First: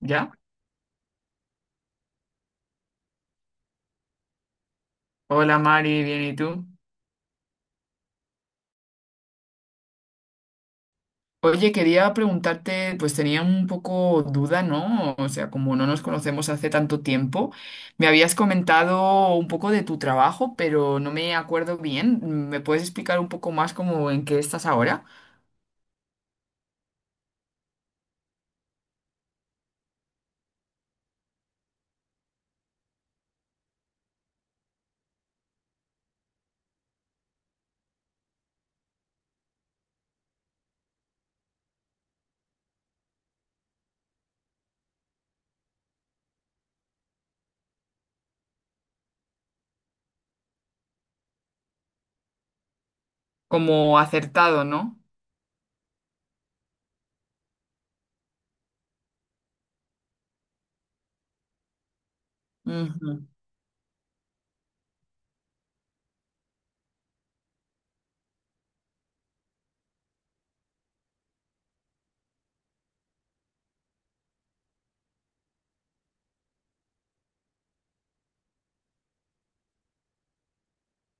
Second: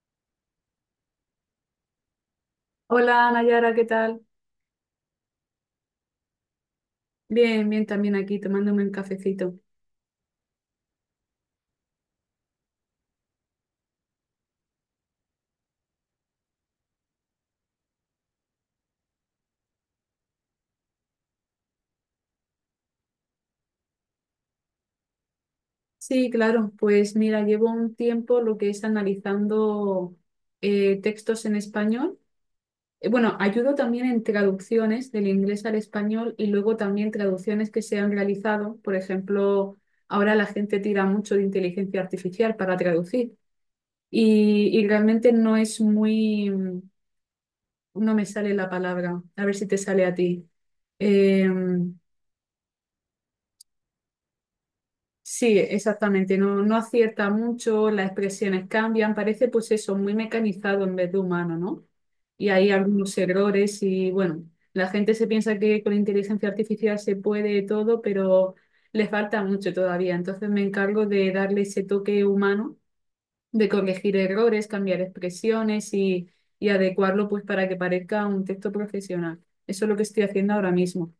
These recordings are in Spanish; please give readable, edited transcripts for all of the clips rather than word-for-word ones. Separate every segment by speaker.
Speaker 1: ¿Ya?
Speaker 2: Hola Nayara, ¿qué tal?
Speaker 1: Hola Mari, bien, ¿y tú?
Speaker 2: Bien, bien, también aquí tomándome un cafecito.
Speaker 1: Oye, quería preguntarte, pues tenía un poco duda, ¿no? O sea, como no nos conocemos hace tanto tiempo, me habías comentado un poco de tu trabajo, pero no me acuerdo bien. ¿Me puedes explicar un poco más como en qué estás ahora?
Speaker 2: Sí, claro, pues mira, llevo un tiempo lo que es analizando textos en español. Bueno, ayudo también en traducciones del inglés al español y luego también traducciones que se han realizado. Por ejemplo, ahora la gente tira mucho de inteligencia artificial para traducir y realmente no es no me sale la palabra. A ver si te sale a ti. Em,
Speaker 1: Como acertado, ¿no?
Speaker 2: Sí, exactamente, no, no acierta mucho, las expresiones cambian, parece pues eso, muy mecanizado en vez de humano, ¿no? Y hay algunos
Speaker 1: Ujú.
Speaker 2: errores y bueno, la gente se piensa que con inteligencia artificial se puede todo, pero le falta mucho todavía, entonces me encargo de darle ese toque humano de corregir errores, cambiar expresiones y adecuarlo pues para que parezca un texto profesional. Eso es lo que estoy haciendo ahora mismo.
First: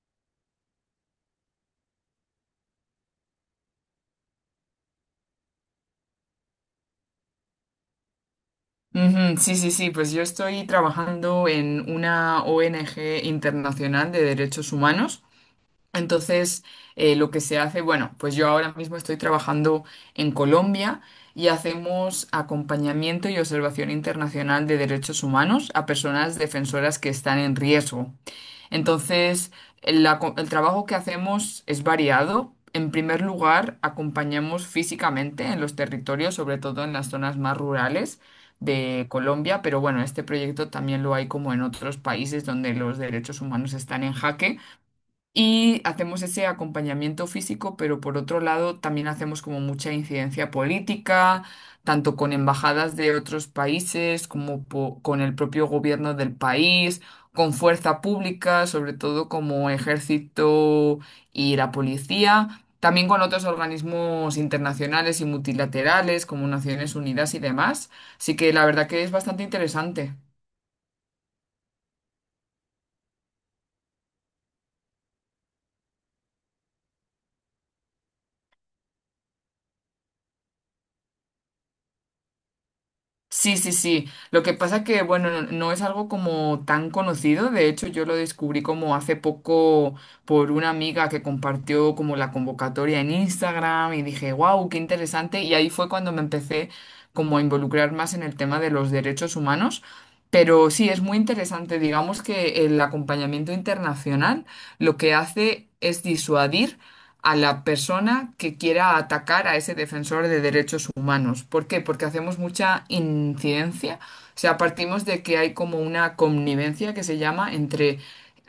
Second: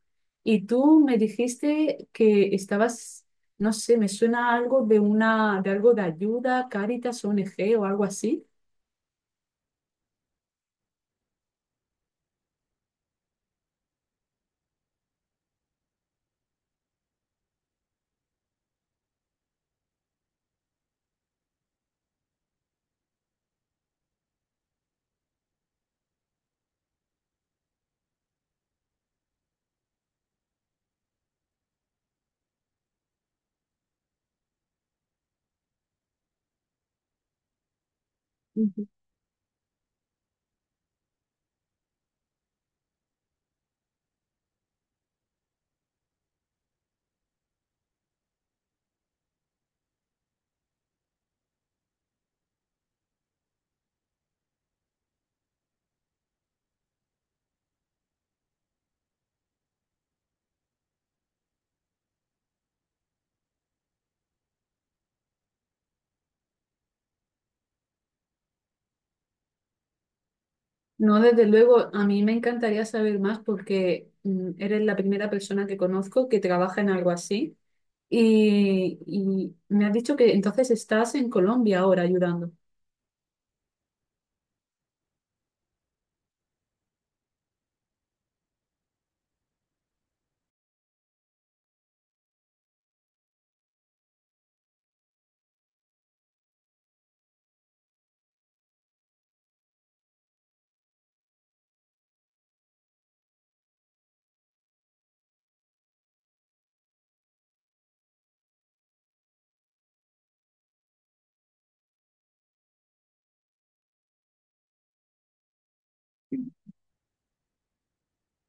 Speaker 2: Y tú me dijiste que estabas, no sé, me suena algo de una, de algo de ayuda, Cáritas, ONG o algo así.
Speaker 1: Ujú, sí, sí, sí, pues yo estoy trabajando en una ONG internacional de derechos humanos. Entonces, lo que se hace, bueno, pues yo ahora mismo estoy trabajando en Colombia y hacemos acompañamiento y observación internacional de derechos humanos a personas defensoras que están en riesgo. Entonces, el trabajo que hacemos es variado. En primer lugar, acompañamos físicamente en los territorios, sobre todo en las zonas más rurales
Speaker 2: Ujú.
Speaker 1: de Colombia, pero bueno, este proyecto también lo hay como en otros países donde los derechos humanos están en jaque. Y hacemos ese acompañamiento físico, pero por otro lado también hacemos como mucha incidencia política, tanto con embajadas de otros países como con el propio gobierno del país, con fuerza pública, sobre todo como ejército y la policía, también con otros organismos internacionales y multilaterales como Naciones Unidas y demás. Así que la verdad que es bastante interesante.
Speaker 2: No, desde luego, a mí me encantaría saber más porque eres la primera persona que conozco que trabaja en algo así. Y me has dicho que entonces estás en Colombia ahora ayudando.
Speaker 1: Sí, sí, sí. Lo que pasa que, bueno, no, no es algo como tan conocido. De hecho, yo lo descubrí como hace poco por una amiga que compartió como la convocatoria en Instagram y dije, wow, qué interesante. Y ahí fue cuando me empecé como a involucrar más en el tema de los derechos humanos. Pero sí, es muy interesante. Digamos que el acompañamiento internacional lo que hace es disuadir a la persona que quiera atacar a ese defensor de derechos humanos. ¿Por qué? Porque hacemos mucha incidencia, o sea, partimos de que hay como una connivencia que se llama entre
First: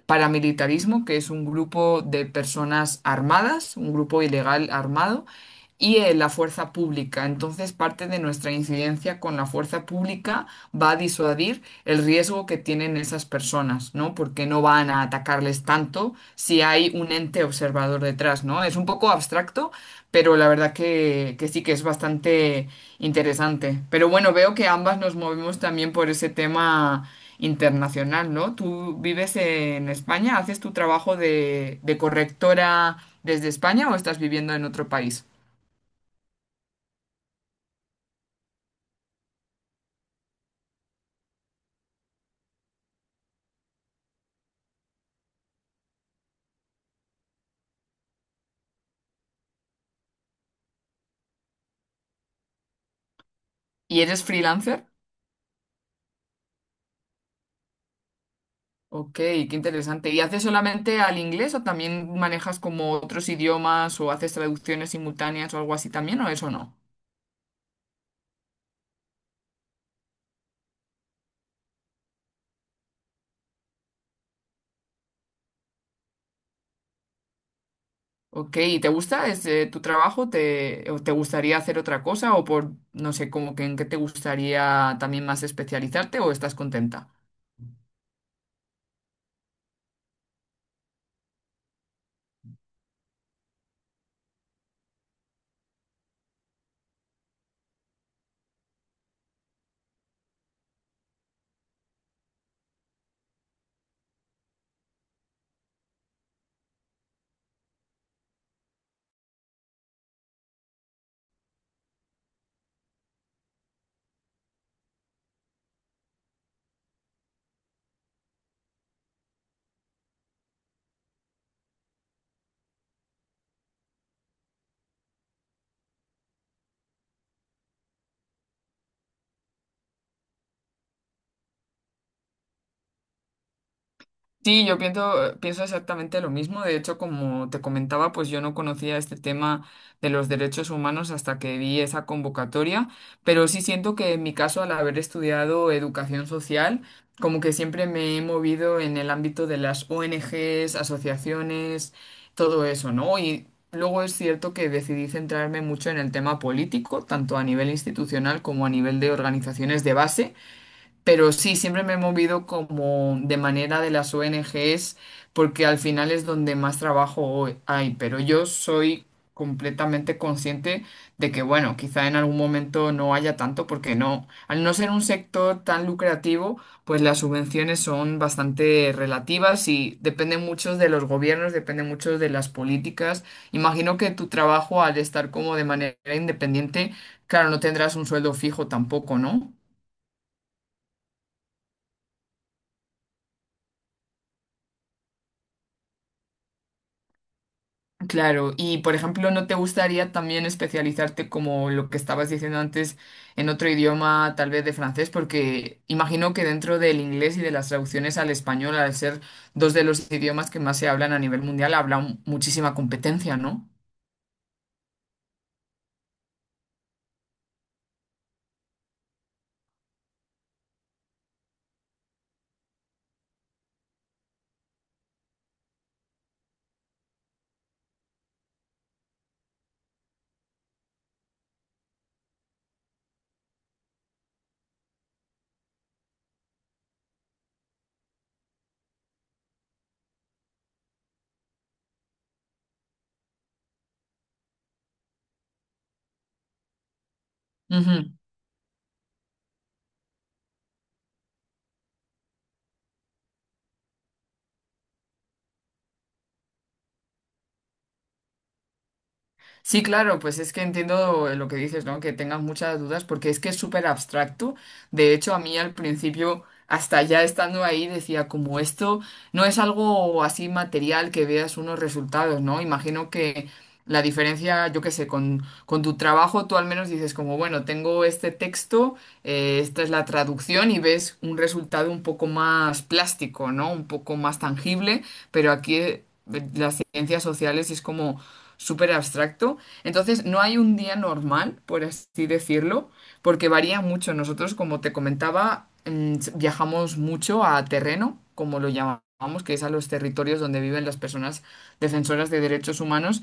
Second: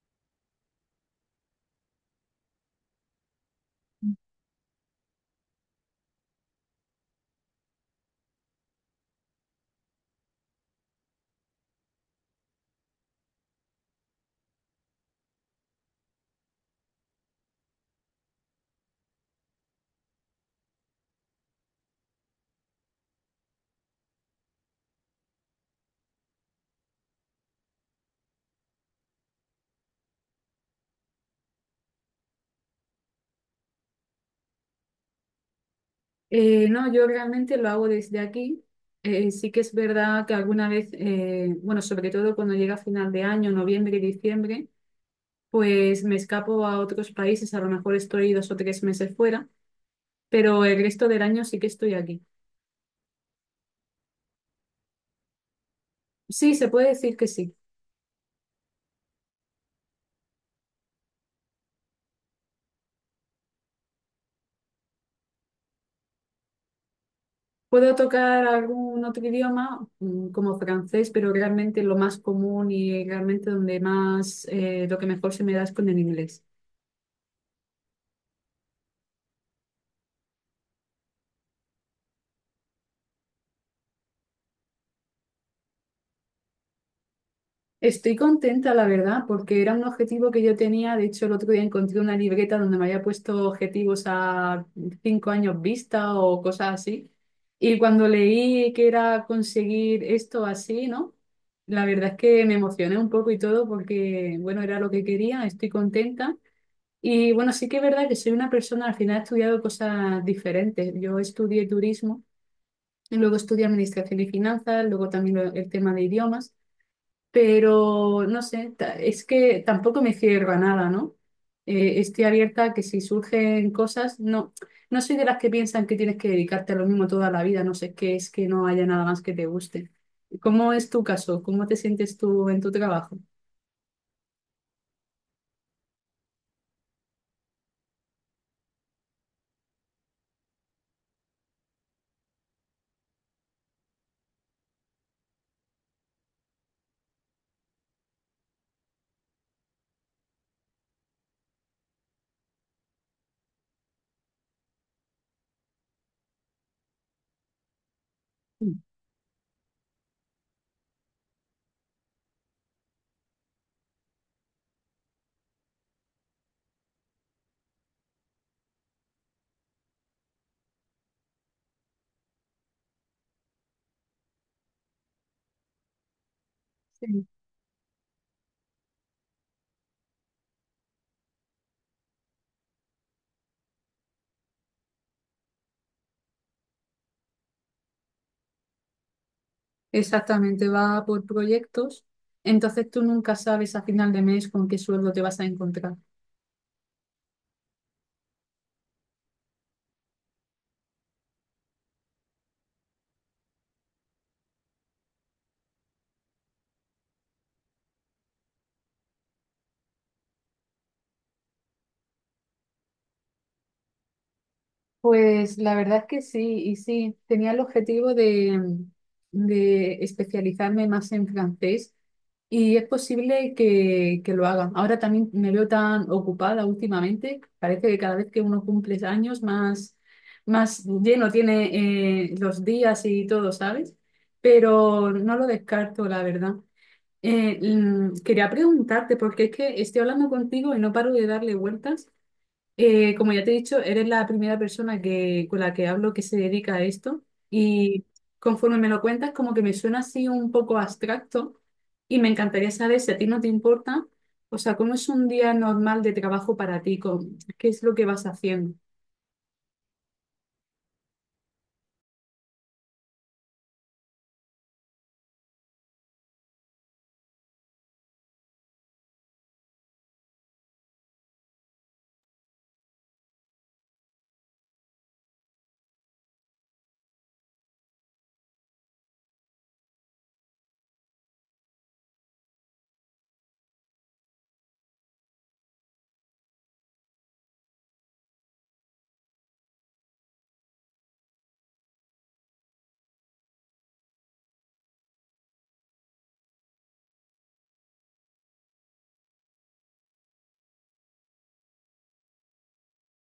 Speaker 1: paramilitarismo, que es un grupo de personas armadas, un grupo ilegal armado, y la fuerza pública. Entonces, parte de nuestra incidencia con la fuerza pública va a disuadir el riesgo que tienen esas personas, ¿no? Porque no van a atacarles tanto si hay un ente observador detrás, ¿no? Es un poco abstracto, pero la verdad que sí que es bastante interesante. Pero bueno, veo que ambas nos movemos también por ese tema internacional, ¿no? ¿Tú vives en España? ¿Haces tu trabajo de correctora desde España o estás viviendo en otro país?
Speaker 2: No, yo realmente lo hago desde aquí. Sí que es verdad que alguna vez, bueno, sobre todo cuando llega final de año, noviembre y diciembre, pues me escapo a otros países, a lo mejor estoy dos o tres meses fuera, pero el resto del año sí que estoy aquí.
Speaker 1: ¿Y eres freelancer?
Speaker 2: Sí, se puede decir que sí.
Speaker 1: Ok, qué interesante. ¿Y haces solamente al inglés o también manejas como otros idiomas o haces traducciones simultáneas o algo así también o eso no?
Speaker 2: Puedo tocar algún otro idioma, como francés, pero realmente lo más común y realmente donde más, lo que mejor se me da es con el inglés.
Speaker 1: Ok, ¿y te gusta tu trabajo? ¿Te, o te gustaría hacer otra cosa o por, no sé, como que en qué te gustaría también más especializarte o estás contenta?
Speaker 2: Estoy contenta, la verdad, porque era un objetivo que yo tenía. De hecho, el otro día encontré una libreta donde me había puesto objetivos a cinco años vista o cosas así. Y cuando leí que era conseguir esto así, ¿no? La verdad es que me emocioné un poco y todo porque, bueno, era lo que quería, estoy contenta. Y bueno, sí que es verdad que soy una persona, al final he estudiado cosas diferentes. Yo estudié turismo, y luego estudié administración y finanzas, luego también el tema de idiomas, pero no sé, es que tampoco me cierro a nada, ¿no? Estoy abierta a que si surgen cosas, no, no soy de las que piensan que tienes que dedicarte a lo mismo toda la vida, no sé qué es que no haya nada más que te guste. ¿Cómo es tu caso? ¿Cómo te sientes tú en tu trabajo?
Speaker 1: Sí, yo pienso, pienso exactamente lo mismo. De hecho, como te comentaba, pues yo no conocía este tema de los derechos humanos hasta que vi esa convocatoria, pero sí siento que en mi caso, al haber estudiado educación social, como que siempre me he movido en el ámbito de las ONGs, asociaciones, todo eso, ¿no? Y luego es cierto que decidí centrarme mucho en el tema político, tanto a nivel institucional como a
Speaker 2: Mm.
Speaker 1: nivel de organizaciones de base. Pero sí, siempre me he movido como de manera de las ONGs, porque al final es donde más trabajo hoy hay. Pero yo soy completamente consciente de que, bueno, quizá en algún momento no haya tanto, porque no, al no ser un sector tan lucrativo, pues las
Speaker 2: Sí.
Speaker 1: subvenciones son bastante relativas y dependen mucho de los gobiernos, dependen mucho de las políticas. Imagino que tu trabajo, al estar como de manera independiente, claro, no tendrás un sueldo fijo tampoco, ¿no?
Speaker 2: Exactamente, va por proyectos, entonces tú nunca sabes a final de mes con qué sueldo te vas a encontrar.
Speaker 1: Claro, y por ejemplo, ¿no te gustaría también especializarte como lo que estabas diciendo antes en otro idioma, tal vez de francés? Porque imagino que dentro del inglés y de las traducciones al español, al ser dos de los idiomas que más se hablan a nivel mundial, habrá muchísima competencia, ¿no?
Speaker 2: Pues la verdad es que sí, y sí, tenía el objetivo de especializarme más en francés y es posible que lo haga. Ahora también me veo tan ocupada últimamente, parece que cada vez que uno cumple años más, más lleno tiene los días y todo, ¿sabes? Pero no lo descarto, la verdad. Quería preguntarte, porque es que estoy hablando contigo y no paro de darle vueltas. Como ya te he dicho, eres la primera persona que, con la que hablo que se dedica a esto y
Speaker 1: Ujú.
Speaker 2: conforme me lo cuentas, como que me suena así un poco abstracto y me encantaría saber si a ti no te importa, o sea, ¿cómo es un día normal de trabajo para ti? ¿Cómo? ¿Qué es lo que vas haciendo?
Speaker 1: Sí, claro, pues es que entiendo lo que dices, ¿no? Que tengas muchas dudas, porque es que es súper abstracto. De hecho, a mí al principio, hasta ya estando ahí, decía, como esto no es algo así material que veas unos resultados, ¿no? Imagino que la diferencia, yo qué sé, con tu trabajo, tú al menos dices, como, bueno, tengo este texto, esta es la traducción y ves un resultado un poco más plástico, ¿no? Un poco más tangible, pero aquí, las ciencias sociales es como súper abstracto. Entonces, no hay un día normal, por así decirlo, porque varía mucho. Nosotros, como te comentaba, mm, viajamos mucho a terreno, como lo llamamos, que es a los territorios donde viven las personas defensoras de derechos humanos.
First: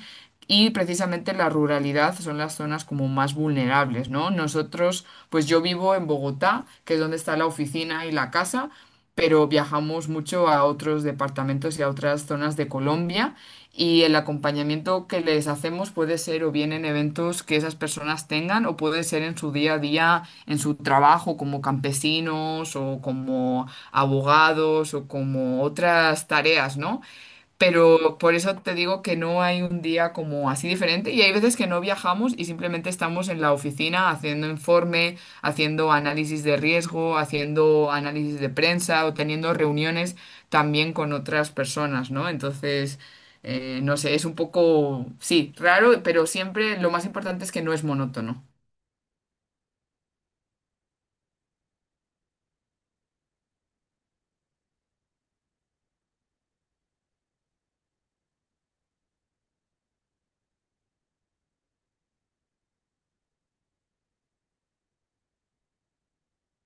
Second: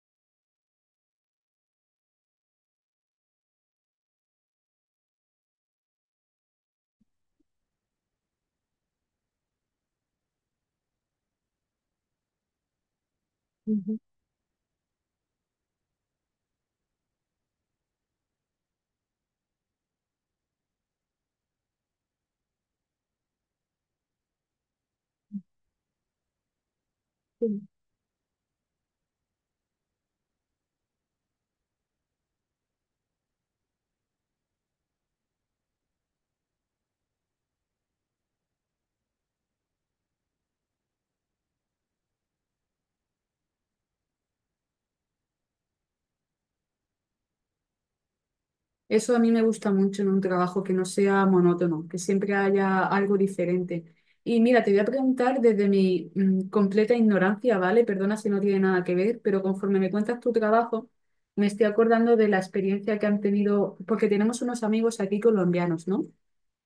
Speaker 1: Y precisamente la ruralidad son las zonas como más vulnerables, ¿no? Nosotros, pues yo vivo en Bogotá, que es donde está la oficina y la casa, pero viajamos mucho a otros departamentos y a otras zonas de Colombia y el acompañamiento que les hacemos puede ser o bien en eventos que esas personas tengan o puede ser en su día a día, en su trabajo como campesinos o como abogados o como otras tareas, ¿no?
Speaker 2: Ujú.
Speaker 1: Pero por eso te digo que no hay un día como así diferente y hay veces que no viajamos y simplemente estamos en la oficina haciendo informe, haciendo análisis de riesgo, haciendo análisis de prensa o teniendo reuniones también con otras personas, ¿no? Entonces, no sé, es un poco, sí, raro, pero siempre lo más importante es que no es monótono.
Speaker 2: Eso a mí me gusta mucho en un trabajo, que no sea monótono, que siempre haya algo diferente. Y mira, te voy a preguntar desde mi completa ignorancia, ¿vale? Perdona si no tiene nada que ver, pero conforme me cuentas tu trabajo, me estoy acordando de la experiencia que han tenido, porque tenemos unos amigos aquí colombianos, ¿no?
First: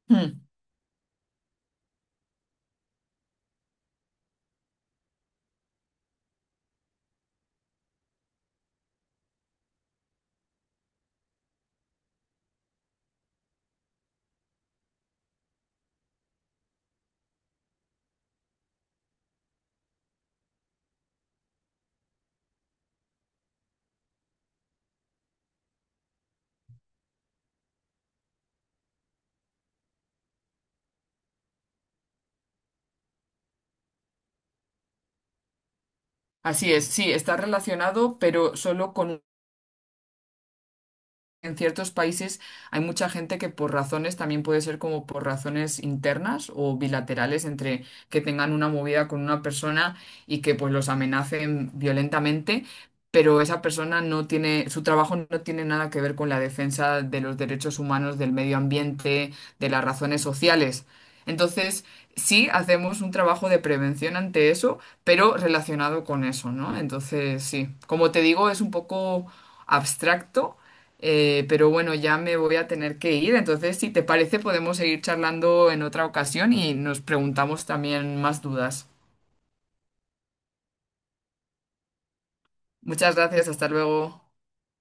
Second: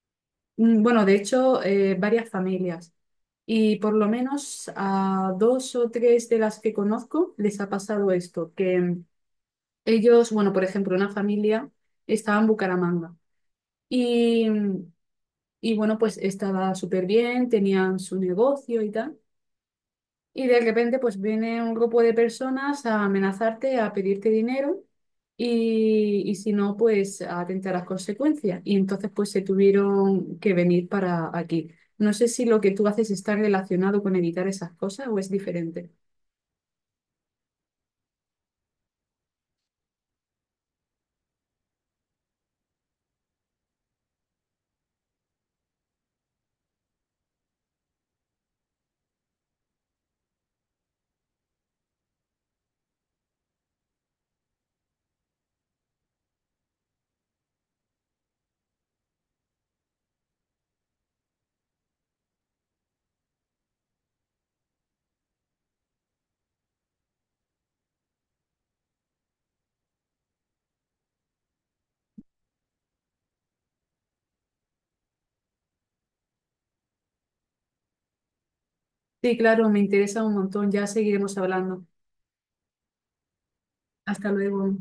Speaker 1: Hmm.
Speaker 2: Mm. Bueno, de hecho, varias familias. Y por lo menos a dos o tres de las que conozco les ha pasado esto, que ellos, bueno, por ejemplo, una familia estaba en Bucaramanga. Y, y bueno, pues estaba súper bien, tenían su negocio y tal. Y de repente pues viene un grupo de personas a amenazarte, a pedirte dinero y si no, pues a atentar las consecuencias. Y entonces pues se tuvieron que venir para aquí. No sé si lo que tú haces está relacionado con evitar esas cosas o es diferente.
Speaker 1: Así es, sí, está relacionado, pero solo con en ciertos países hay mucha gente que por razones, también puede ser como por razones internas o bilaterales entre que tengan una movida con una persona y que pues los amenacen violentamente, pero esa persona no tiene, su trabajo no tiene nada que ver con la defensa de los derechos humanos, del medio ambiente, de las razones sociales. Entonces, sí hacemos un trabajo de prevención ante eso, pero relacionado con eso, ¿no? Entonces, sí, como te digo, es un poco abstracto pero bueno, ya me voy a tener que ir, entonces si te parece podemos seguir charlando en otra ocasión y nos preguntamos también más dudas.
Speaker 2: Sí, claro, me interesa un montón. Ya seguiremos hablando.
Speaker 1: Muchas gracias, hasta
Speaker 2: Hasta
Speaker 1: luego.
Speaker 2: luego.